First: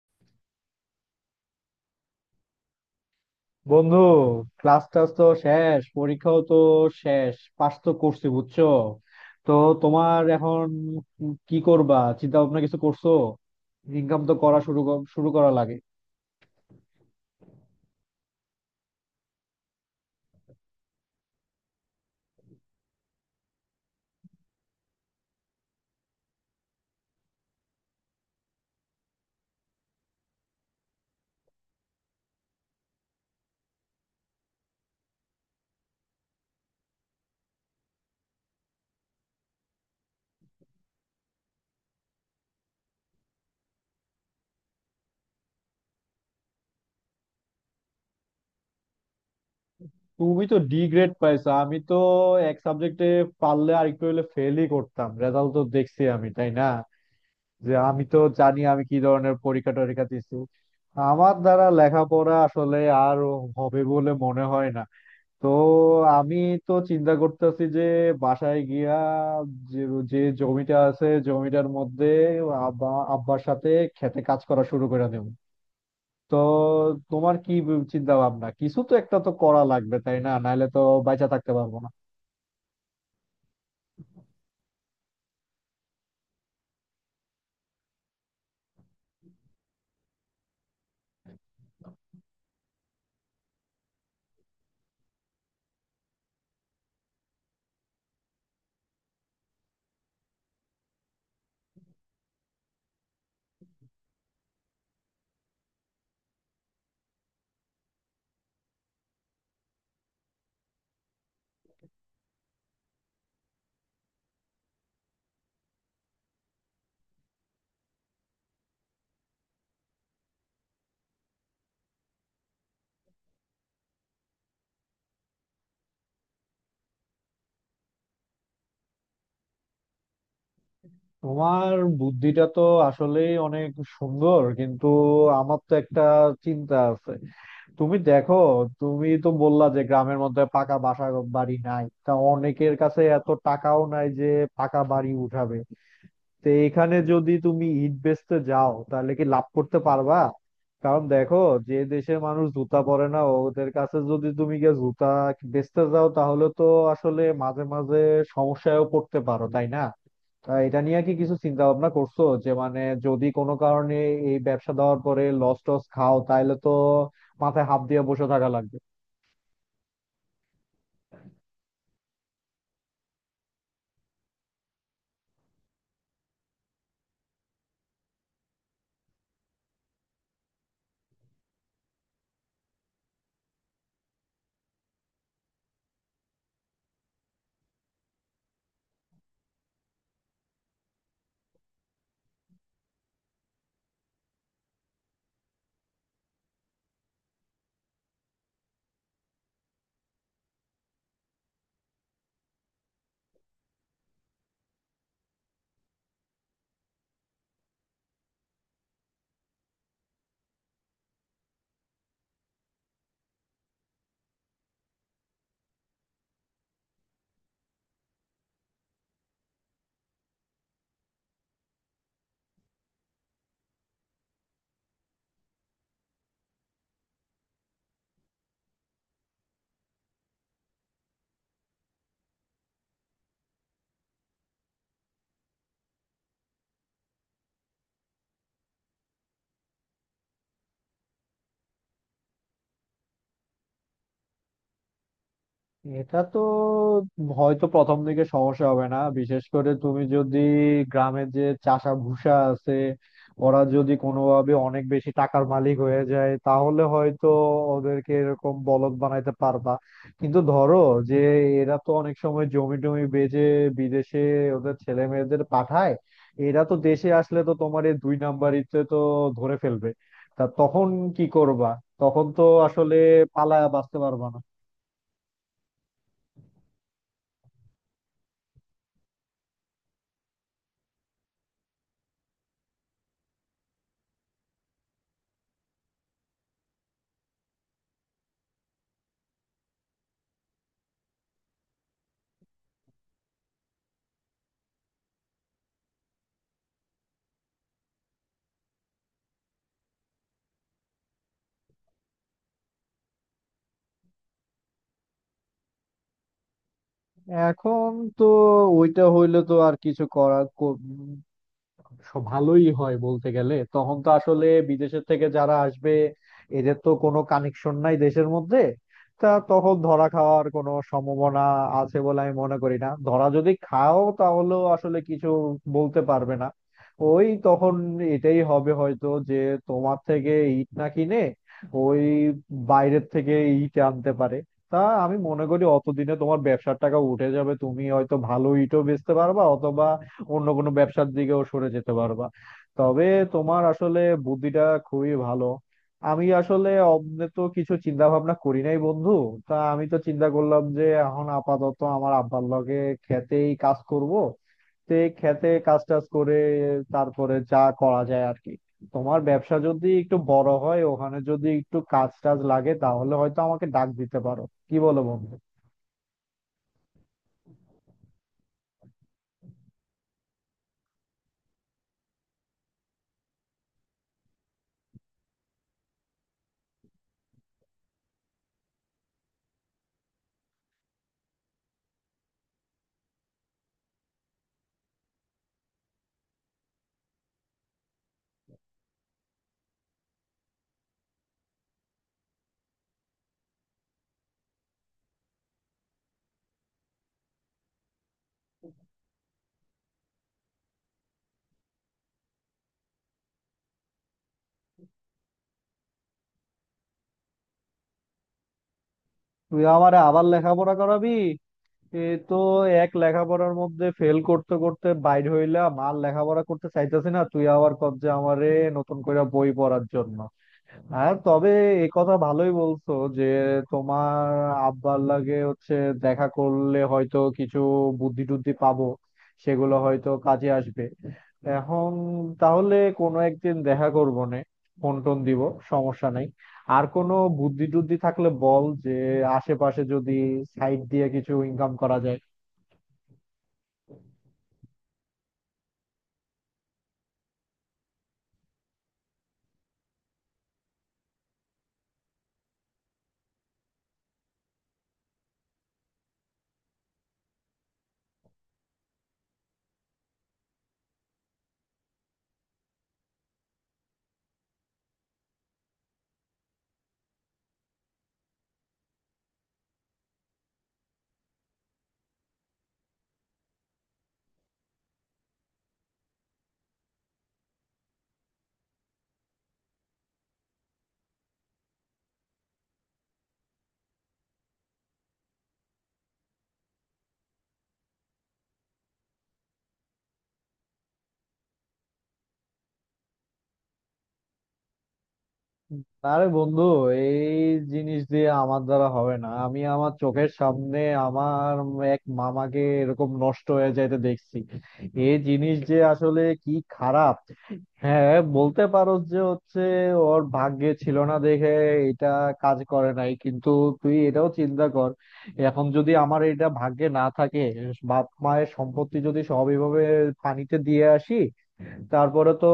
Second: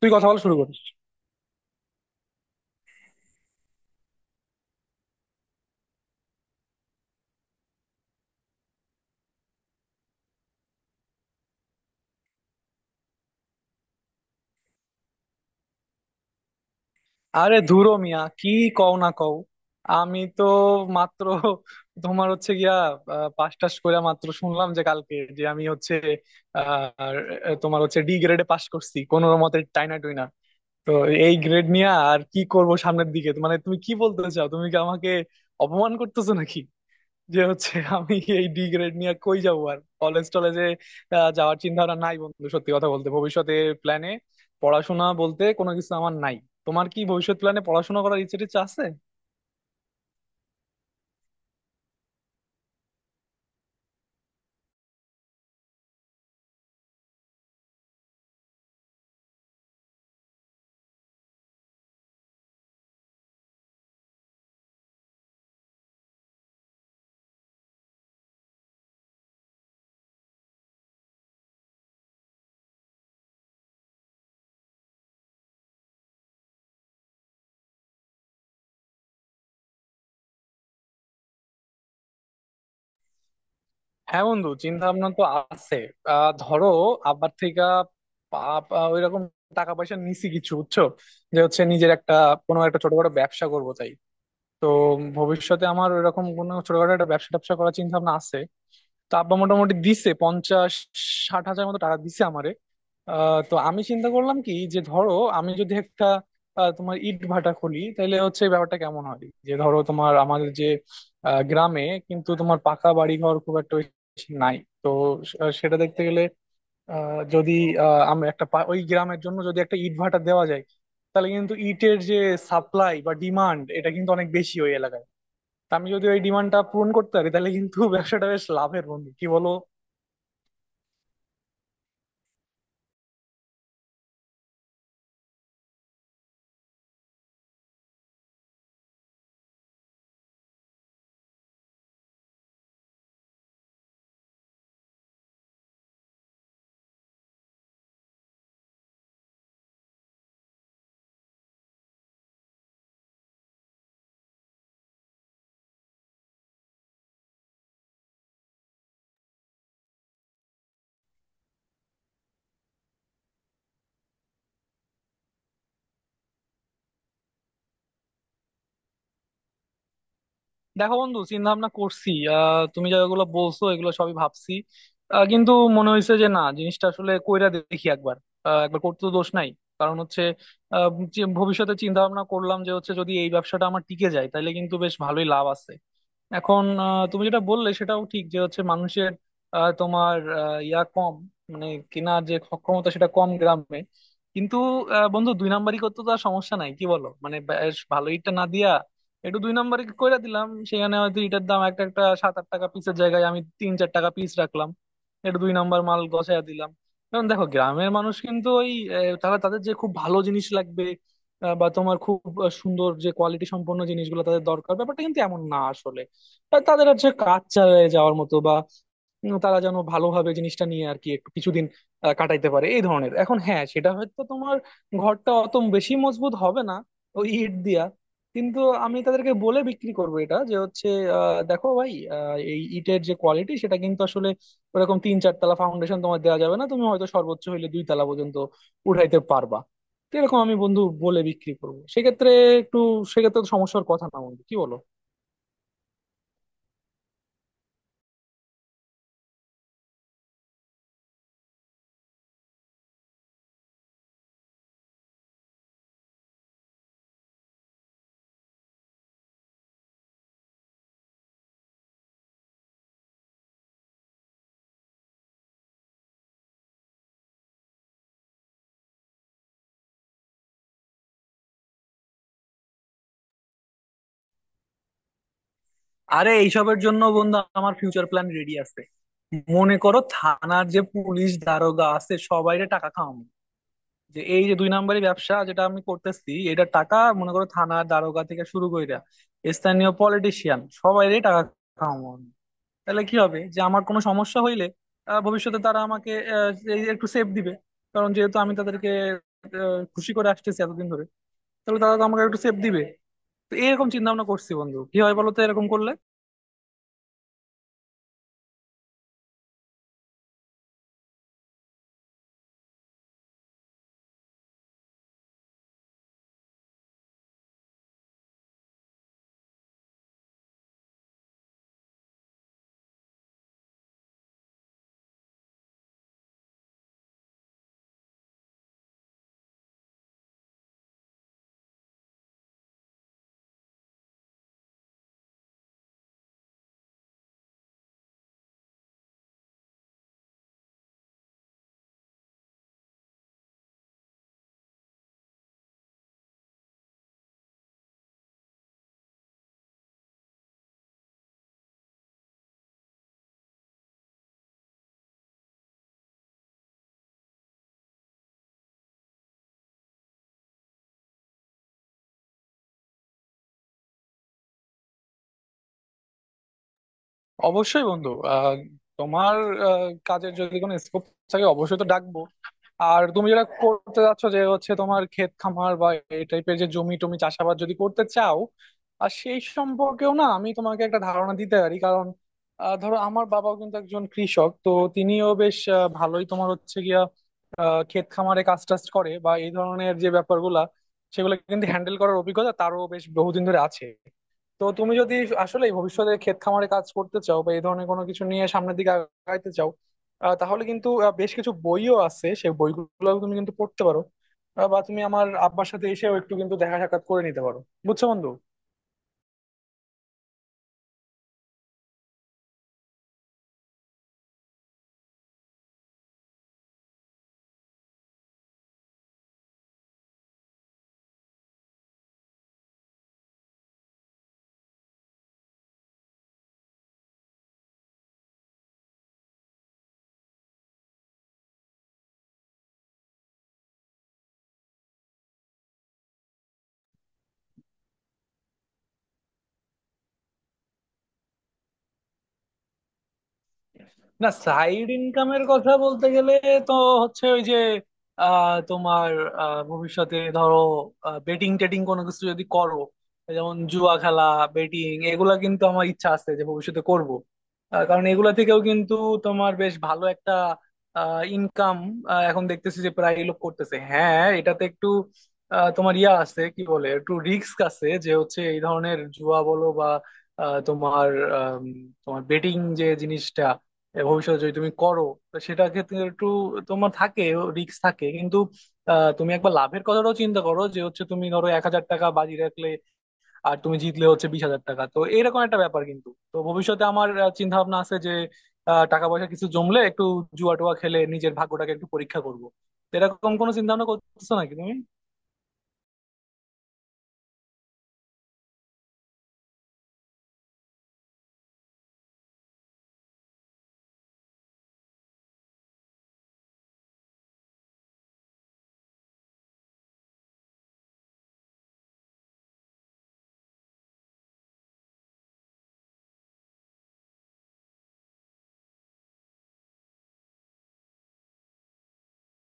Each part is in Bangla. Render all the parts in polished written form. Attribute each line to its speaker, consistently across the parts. Speaker 1: তুই কথা বলা শুরু করিস।
Speaker 2: বন্ধু, ক্লাস টাস তো শেষ, পরীক্ষাও তো শেষ, পাস তো করছি বুঝছো। তো তোমার এখন কি করবা? চিন্তা ভাবনা কিছু করছো? ইনকাম তো করা শুরু করা লাগে।
Speaker 1: আরে ধুরো মিয়া, কি কও না কও, আমি তো মাত্র তোমার হচ্ছে গিয়া পাস টাস করে মাত্র শুনলাম যে কালকে যে আমি হচ্ছে তোমার হচ্ছে ডি গ্রেডে পাস করছি কোনো মতে টাইনা টুইনা। তো এই গ্রেড নিয়ে আর কি করব সামনের দিকে, মানে তুমি কি বলতে চাও, তুমি কি আমাকে অপমান করতেছো নাকি যে হচ্ছে আমি এই ডি গ্রেড নিয়ে কই যাবো? আর কলেজ টলেজে যাওয়ার চিন্তা ভাবনা নাই বন্ধু, সত্যি কথা বলতে ভবিষ্যতে প্ল্যানে পড়াশোনা বলতে কোনো কিছু আমার নাই। তোমার কি ভবিষ্যৎ প্ল্যানে পড়াশোনা করার ইচ্ছে টিচ্ছে আছে?
Speaker 2: তুমি তো ডি গ্রেড পাইছো, আমি তো এক সাবজেক্টে পারলে আর একটু হলে ফেলই করতাম। রেজাল্ট তো দেখছি আমি, তাই না? যে আমি তো জানি আমি কি ধরনের পরীক্ষা টরীক্ষা দিছি। আমার দ্বারা লেখাপড়া আসলে আর হবে বলে মনে হয় না। তো আমি তো চিন্তা করতেছি যে বাসায় গিয়া, যে, জমিটা আছে জমিটার মধ্যে আব্বা, আব্বার সাথে খেতে কাজ করা শুরু করে দেব। তো তোমার কি চিন্তা ভাবনা? কিছু তো একটা তো করা লাগবে, তাই না? নাহলে তো বাইচা থাকতে পারবো না।
Speaker 1: হ্যাঁ বন্ধু, চিন্তা ভাবনা তো আছে। আহ ধরো, আব্বার থেকে ওই রকম টাকা পয়সা নিছি কিছু, বুঝছো, যে হচ্ছে নিজের একটা কোনো একটা ছোটখাটো ব্যবসা করবো। তাই তো ভবিষ্যতে আমার ওইরকম কোনো ছোটখাটো একটা ব্যবসা ট্যাবসা করার চিন্তা ভাবনা আছে। তো আব্বা মোটামুটি দিছে 50-60 হাজার মতো টাকা দিছে আমারে। তো আমি চিন্তা করলাম কি যে ধরো আমি যদি একটা তোমার ইট ভাটা খুলি, তাহলে হচ্ছে ব্যাপারটা কেমন হয়? যে ধরো তোমার আমাদের যে গ্রামে কিন্তু তোমার পাকা বাড়ি ঘর খুব একটা বেশি নাই। তো সেটা দেখতে গেলে, যদি আমরা একটা ওই গ্রামের জন্য যদি একটা ইট ভাটা দেওয়া যায়, তাহলে কিন্তু ইটের যে সাপ্লাই বা ডিমান্ড, এটা কিন্তু অনেক বেশি ওই এলাকায়। তা আমি যদি ওই ডিমান্ডটা পূরণ করতে পারি, তাহলে কিন্তু ব্যবসাটা বেশ লাভের। বন্ধু কি বলো?
Speaker 2: তোমার বুদ্ধিটা তো আসলেই অনেক সুন্দর, কিন্তু আমার তো একটা চিন্তা আছে। তুমি দেখো, তুমি তো বললা যে গ্রামের মধ্যে পাকা বাসা বাড়ি নাই, তা অনেকের কাছে এত টাকাও নাই যে পাকা বাড়ি উঠাবে। তো এখানে যদি তুমি ইট বেচতে যাও তাহলে কি লাভ করতে পারবা? কারণ দেখো, যে দেশের মানুষ জুতা পরে না, ওদের কাছে যদি তুমি গিয়ে জুতা বেচতে যাও তাহলে তো আসলে মাঝে মাঝে সমস্যায়ও পড়তে পারো, তাই না? তা এটা নিয়ে কি কিছু চিন্তা ভাবনা করছো যে মানে, যদি কোনো কারণে এই ব্যবসা দেওয়ার পরে লস টস খাও তাহলে তো মাথায় হাত দিয়ে বসে থাকা লাগবে।
Speaker 1: দেখো বন্ধু, চিন্তা ভাবনা করছি। আহ তুমি যেগুলো বলছো এগুলো সবই ভাবছি। কিন্তু মনে হয়েছে যে না, জিনিসটা আসলে কইরা দেখি একবার। একবার করতে তো দোষ নাই। কারণ হচ্ছে আহ, যে ভবিষ্যতে চিন্তা ভাবনা করলাম যে হচ্ছে যদি এই ব্যবসাটা আমার টিকে যায় তাহলে কিন্তু বেশ ভালোই লাভ আছে। এখন তুমি যেটা বললে সেটাও ঠিক, যে হচ্ছে মানুষের তোমার ইয়া কম, মানে কেনার যে সক্ষমতা সেটা কম গ্রামে। কিন্তু বন্ধু দুই নাম্বারি করতে তো আর সমস্যা নাই, কি বলো? মানে বেশ ভালো ইটটা না দিয়া একটু দুই নাম্বারি কইরা দিলাম সেখানে, হয়তো ইটার দাম একটা একটা 7-8 টাকা পিসের জায়গায় আমি 3-4 টাকা পিস রাখলাম, একটু দুই নাম্বার মাল গছায়া দিলাম। কারণ দেখো, গ্রামের মানুষ কিন্তু ওই তারা তাদের যে খুব ভালো জিনিস লাগবে, বা তোমার খুব সুন্দর যে কোয়ালিটি সম্পন্ন জিনিসগুলো তাদের দরকার, ব্যাপারটা কিন্তু এমন না আসলে। আর তাদের হচ্ছে কাজ চালিয়ে যাওয়ার মতো বা তারা যেন ভালোভাবে জিনিসটা নিয়ে আর কি একটু কিছুদিন কাটাইতে পারে এই ধরনের। এখন হ্যাঁ সেটা হয়তো তোমার ঘরটা অত বেশি মজবুত হবে না ওই ইট দিয়া, কিন্তু আমি তাদেরকে বলে বিক্রি করবো এটা, যে হচ্ছে দেখো ভাই, এই ইটের যে কোয়ালিটি সেটা কিন্তু আসলে ওরকম 3-4 তলা ফাউন্ডেশন তোমার দেওয়া যাবে না, তুমি হয়তো সর্বোচ্চ হইলে 2 তলা পর্যন্ত উঠাইতে পারবা। তো এরকম আমি বন্ধু বলে বিক্রি করবো সেক্ষেত্রে, একটু সেক্ষেত্রে তো সমস্যার কথা না বন্ধু, কি বলো?
Speaker 2: এটা তো হয়তো প্রথম দিকে সমস্যা হবে না, বিশেষ করে তুমি যদি গ্রামের যে চাষা ভুষা আছে, ওরা যদি কোনোভাবে অনেক বেশি টাকার মালিক হয়ে যায় তাহলে হয়তো ওদেরকে এরকম বলদ বানাইতে পারবা। কিন্তু ধরো, যে এরা তো অনেক সময় জমি টমি বেচে বিদেশে ওদের ছেলে মেয়েদের পাঠায়। এরা তো দেশে আসলে তো তোমার এই দুই নাম্বারিতে তো ধরে ফেলবে। তা তখন কি করবা? তখন তো আসলে পালায়া বাঁচতে পারবা না।
Speaker 1: আরে এইসবের জন্য বন্ধু আমার ফিউচার প্ল্যান রেডি আছে। মনে করো থানার যে পুলিশ দারোগা আছে সবাইরে টাকা খাওয়াবো, যে এই যে দুই নাম্বারি ব্যবসা যেটা আমি করতেছি এটা, টাকা মনে করো থানার দারোগা থেকে শুরু কইরা স্থানীয় পলিটিশিয়ান সবাইরে টাকা খাওয়াবো আমি। তাহলে কি হবে যে আমার কোনো সমস্যা হইলে ভবিষ্যতে তারা আমাকে এই যে একটু সেফ দিবে। কারণ যেহেতু আমি তাদেরকে খুশি করে আসতেছি এতদিন ধরে, তাহলে তারা তো আমাকে একটু সেফ দিবে। তো এরকম চিন্তা ভাবনা করছি বন্ধু, কি হয় বলো তো এরকম করলে?
Speaker 2: এখন তো ওইটা হইলে তো আর কিছু করার। সব ভালোই হয় বলতে গেলে, তখন তো আসলে বিদেশের থেকে যারা আসবে এদের তো কোনো কানেকশন নাই দেশের মধ্যে। তা তখন ধরা খাওয়ার কোনো সম্ভাবনা আছে বলে আমি মনে করি না। ধরা যদি খাও তাহলেও আসলে কিছু বলতে পারবে না। ওই তখন এটাই হবে হয়তো যে তোমার থেকে ইট না কিনে ওই বাইরের থেকে ইট আনতে পারে। তা আমি মনে করি অতদিনে তোমার ব্যবসার টাকা উঠে যাবে, তুমি হয়তো ভালো ইটও বেচতে পারবা অথবা অন্য কোনো ব্যবসার দিকেও সরে যেতে পারবা। তবে তোমার আসলে বুদ্ধিটা খুবই ভালো। আমি আসলে অমনে তো কিছু চিন্তা ভাবনা করি নাই বন্ধু। তা আমি তো চিন্তা করলাম যে এখন আপাতত আমার আব্বার লগে খেতেই কাজ করব। তো এই খেতে কাজ টাজ করে তারপরে যা করা যায় আর কি। তোমার ব্যবসা যদি একটু বড় হয়, ওখানে যদি একটু কাজ টাজ লাগে তাহলে হয়তো আমাকে ডাক দিতে পারো। কি বলো বন্ধু?
Speaker 1: অবশ্যই বন্ধু, তোমার কাজের যদি কোনো স্কোপ থাকে অবশ্যই তো ডাকবো। আর তুমি যেটা করতে যাচ্ছ যে হচ্ছে তোমার ক্ষেত খামার বা এই টাইপের যে জমি টমি চাষাবাদ যদি করতে চাও, আর সেই সম্পর্কেও না আমি তোমাকে একটা ধারণা দিতে পারি। কারণ ধরো আমার বাবাও কিন্তু একজন কৃষক, তো তিনিও বেশ ভালোই তোমার হচ্ছে গিয়া ক্ষেত খামারে কাজ টাজ করে বা এই ধরনের যে ব্যাপারগুলা, সেগুলো কিন্তু হ্যান্ডেল করার অভিজ্ঞতা তারও বেশ বহুদিন ধরে আছে। তো তুমি যদি আসলে ভবিষ্যতে ক্ষেত খামারে কাজ করতে চাও বা এই ধরনের কোনো কিছু নিয়ে সামনের দিকে আগাইতে চাও, তাহলে কিন্তু বেশ কিছু বইও আছে, সেই বইগুলো তুমি কিন্তু পড়তে পারো। বা তুমি আমার আব্বার সাথে এসেও একটু কিন্তু দেখা সাক্ষাৎ করে নিতে পারো, বুঝছো বন্ধু?
Speaker 2: তুই আমারে আবার লেখাপড়া করাবি? এ, তো এক লেখাপড়ার মধ্যে ফেল করতে করতে বাইর হইলাম, আর লেখাপড়া করতে চাইতেছি না, তুই আবার কব যে আমারে নতুন করে বই পড়ার জন্য। হ্যাঁ তবে এ কথা ভালোই বলছো যে তোমার আব্বার লাগে হচ্ছে দেখা করলে হয়তো কিছু বুদ্ধি টুদ্ধি পাবো, সেগুলো হয়তো কাজে আসবে। এখন তাহলে কোনো একদিন দেখা করবো নে, ফোন টোন দিব, সমস্যা নাই। আর কোনো বুদ্ধি টুদ্ধি থাকলে বল, যে আশেপাশে যদি সাইড দিয়ে কিছু ইনকাম করা যায়।
Speaker 1: না সাইড ইনকামের কথা বলতে গেলে তো হচ্ছে ওই যে তোমার ভবিষ্যতে ধরো বেটিং টেটিং কোনো কিছু যদি করো, যেমন জুয়া খেলা, বেটিং, এগুলা কিন্তু আমার ইচ্ছা আছে যে ভবিষ্যতে করব। কারণ এগুলা থেকেও কিন্তু তোমার বেশ ভালো একটা ইনকাম এখন দেখতেছি যে প্রায় লোক করতেছে। হ্যাঁ এটাতে একটু তোমার ইয়া আছে কি বলে, একটু রিস্ক আছে যে হচ্ছে এই ধরনের জুয়া বলো বা তোমার আম, তোমার বেটিং যে জিনিসটা, এ ভবিষ্যতে যদি তুমি করো তো সেটা ক্ষেত্রে একটু তোমার থাকে, রিস্ক থাকে কিন্তু তুমি একবার লাভের কথাটাও চিন্তা করো যে হচ্ছে তুমি ধরো 1,000 টাকা বাজি রাখলে, আর তুমি জিতলে হচ্ছে 20,000 টাকা। তো এরকম একটা ব্যাপার কিন্তু, তো ভবিষ্যতে আমার চিন্তা ভাবনা আছে যে টাকা পয়সা কিছু জমলে একটু জুয়া টুয়া খেলে নিজের ভাগ্যটাকে একটু পরীক্ষা করবো। তো এরকম কোনো চিন্তা ভাবনা করতেছো নাকি তুমি?
Speaker 2: আরে বন্ধু, এই জিনিস দিয়ে আমার দ্বারা হবে না। আমি আমার চোখের সামনে আমার এক মামাকে এরকম নষ্ট হয়ে যাইতে দেখছি। এই জিনিস যে আসলে কি খারাপ! হ্যাঁ, বলতে পারো যে হচ্ছে ওর ভাগ্যে ছিল না দেখে এটা কাজ করে নাই। কিন্তু তুই এটাও চিন্তা কর, এখন যদি আমার এটা ভাগ্যে না থাকে, বাপ মায়ের সম্পত্তি যদি সব এভাবে পানিতে দিয়ে আসি, তারপরে তো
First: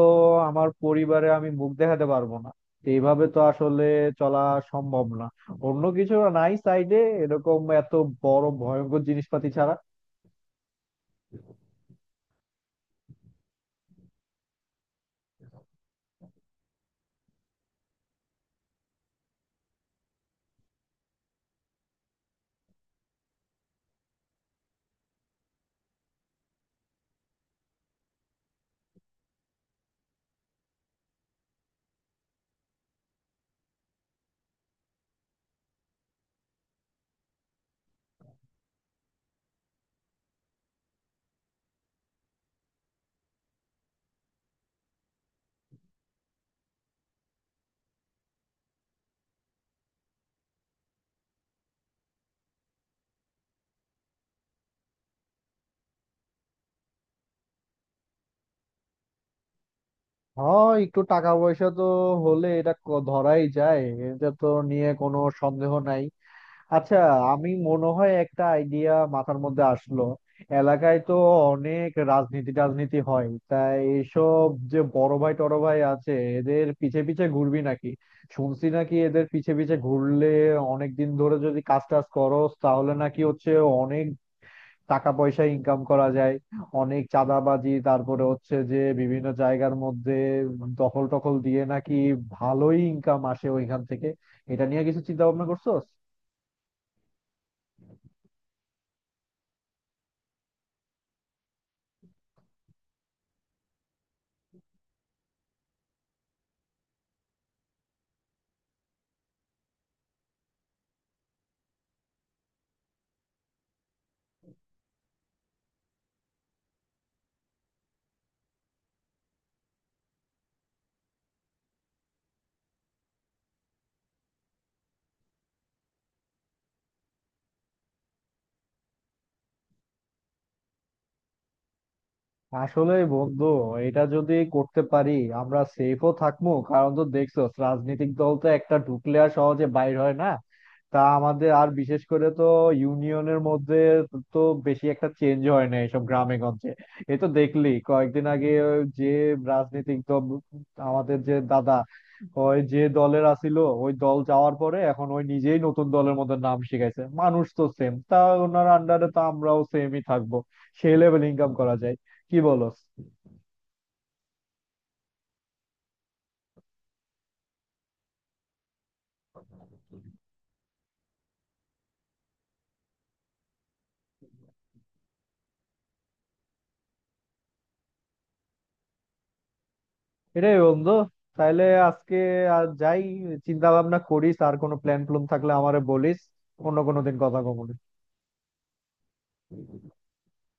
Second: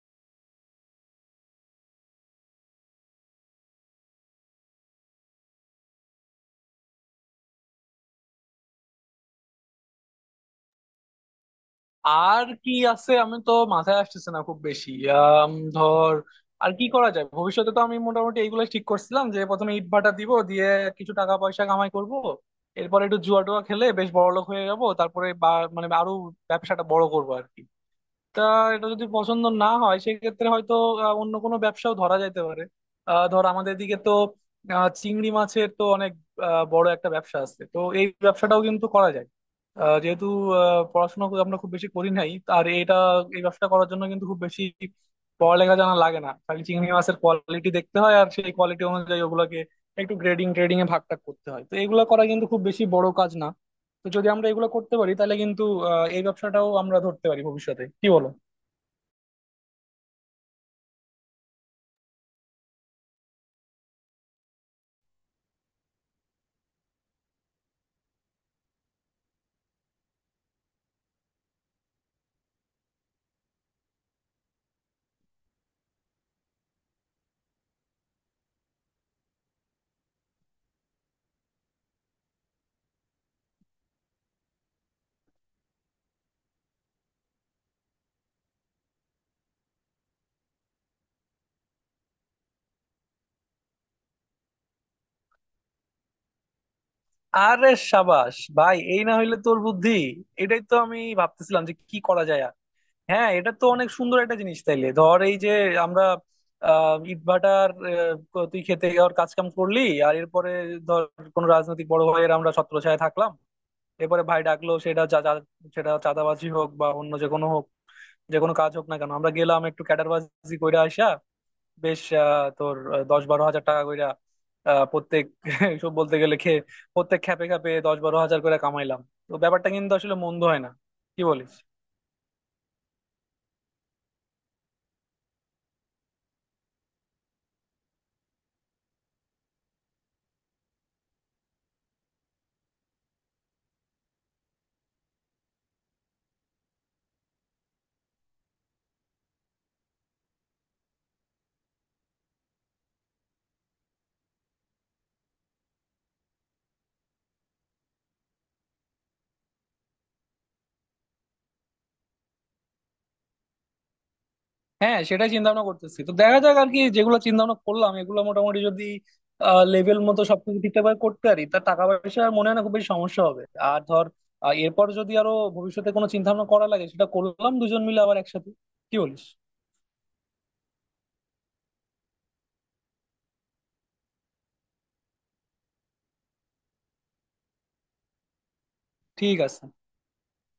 Speaker 2: আমার পরিবারে আমি মুখ দেখাতে পারবো না। তো এইভাবে তো আসলে চলা সম্ভব না। অন্য কিছু নাই সাইডে, এরকম এত বড় ভয়ঙ্কর জিনিসপাতি ছাড়া?
Speaker 1: আর কি আছে, আমি তো মাথায় আসতেছে না খুব বেশি। ধর আর কি করা যায়, ভবিষ্যতে তো আমি মোটামুটি এইগুলো ঠিক করছিলাম যে প্রথমে ইট ভাটা দিব, দিয়ে কিছু টাকা পয়সা কামাই করব, এরপর একটু জুয়া টুয়া খেলে বেশ বড়লোক হয়ে যাব, তারপরে মানে আরো ব্যবসাটা বড় করবো আর কি। তা এটা যদি পছন্দ না হয় সেক্ষেত্রে হয়তো অন্য কোনো ব্যবসাও ধরা যাইতে পারে। ধর আমাদের দিকে তো চিংড়ি মাছের তো অনেক বড় একটা ব্যবসা আছে, তো এই ব্যবসাটাও কিন্তু করা যায়। যেহেতু পড়াশোনা আমরা খুব বেশি করি নাই, আর এটা এই ব্যবসা করার জন্য কিন্তু খুব বেশি পড়ালেখা জানা লাগে না, খালি চিংড়ি মাছের কোয়ালিটি দেখতে হয়, আর সেই কোয়ালিটি অনুযায়ী ওগুলোকে একটু গ্রেডিং ট্রেডিং এ ভাগ টাগ করতে হয়। তো এগুলো করা কিন্তু খুব বেশি বড় কাজ না। তো যদি আমরা এগুলো করতে পারি তাহলে কিন্তু এই ব্যবসাটাও আমরা ধরতে পারি ভবিষ্যতে, কি বলো?
Speaker 2: হয় একটু টাকা পয়সা তো হলে ধরাই যায়, এটা তো নিয়ে কোনো সন্দেহ নাই। আচ্ছা, আমি মনে হয় একটা আইডিয়া মাথার মধ্যে আসলো। এলাকায় তো অনেক রাজনীতি টাজনীতি হয়, তাই এইসব যে বড় ভাই টড় ভাই আছে এদের পিছে পিছে ঘুরবি নাকি? শুনছি নাকি এদের পিছে পিছে ঘুরলে, অনেক দিন ধরে যদি কাজ টাজ করস তাহলে নাকি হচ্ছে অনেক টাকা পয়সা ইনকাম করা যায়। অনেক চাঁদাবাজি, তারপরে হচ্ছে যে বিভিন্ন জায়গার মধ্যে দখল টখল দিয়ে নাকি ভালোই ইনকাম আসে ওইখান থেকে। এটা নিয়ে কিছু চিন্তা ভাবনা করছোস?
Speaker 1: আরে সাবাস ভাই, এই না হইলে তোর বুদ্ধি! এটাই তো আমি ভাবতেছিলাম যে কি করা যায় আর। হ্যাঁ এটা তো অনেক সুন্দর একটা জিনিস। তাইলে ধর এই যে আমরা আহ ইটভাটার তুই খেতে যাওয়ার কাজ কাম করলি, আর এরপরে ধর কোনো রাজনৈতিক বড় ভাইয়ের আমরা ছত্রছায়ায় থাকলাম, এরপরে ভাই ডাকলো, সেটা যা যা- সেটা চাঁদাবাজি হোক বা অন্য যে কোনো হোক, যে কোনো কাজ হোক না কেন, আমরা গেলাম একটু ক্যাডারবাজি কইরা আসা। বেশ তোর 10-12 হাজার টাকা কইরা প্রত্যেক সব বলতে গেলে খেয়ে প্রত্যেক খ্যাপে খ্যাপে 10-12 হাজার করে কামাইলাম। তো ব্যাপারটা কিন্তু আসলে মন্দ হয় না, কি বলিস?
Speaker 2: আসলে বন্ধু এটা যদি করতে পারি আমরা সেফও থাকবো, কারণ তো দেখছো রাজনৈতিক দল তো একটা ঢুকলে আর সহজে বাইর হয় না। তা আমাদের আর বিশেষ করে তো ইউনিয়নের মধ্যে তো বেশি একটা চেঞ্জ হয় না এসব গ্রামে গঞ্জে। এ তো দেখলি কয়েকদিন আগে যে রাজনৈতিক দল, আমাদের যে দাদা ওই যে দলের আছিল, ওই দল যাওয়ার পরে এখন ওই নিজেই নতুন দলের মধ্যে নাম শিখাইছে। মানুষ তো সেম, তা ওনার আন্ডারে তো আমরাও সেমই থাকবো। সেই লেভেল ইনকাম করা যায়। কি বলস?
Speaker 1: হ্যাঁ সেটাই চিন্তা ভাবনা করতেছি। তো দেখা যাক আর কি, যেগুলো চিন্তা ভাবনা করলাম এগুলো মোটামুটি যদি লেভেল মতো সবকিছু ঠিকঠাক ভাবে করতে পারি, তা টাকা পয়সা আর মনে হয় না খুব বেশি সমস্যা হবে। আর ধর এরপর যদি আরো ভবিষ্যতে কোনো চিন্তা ভাবনা করা লাগে, সেটা করলাম দুজন মিলে আবার একসাথে, কি বলিস?
Speaker 2: এটাই বন্ধু। তাইলে আজকে আর, যাই চিন্তা ভাবনা করিস, আর কোনো প্ল্যান প্লুন থাকলে আমারে বলিস। অন্য কোনো দিন কথা কমুনি।
Speaker 1: ঠিক আছে।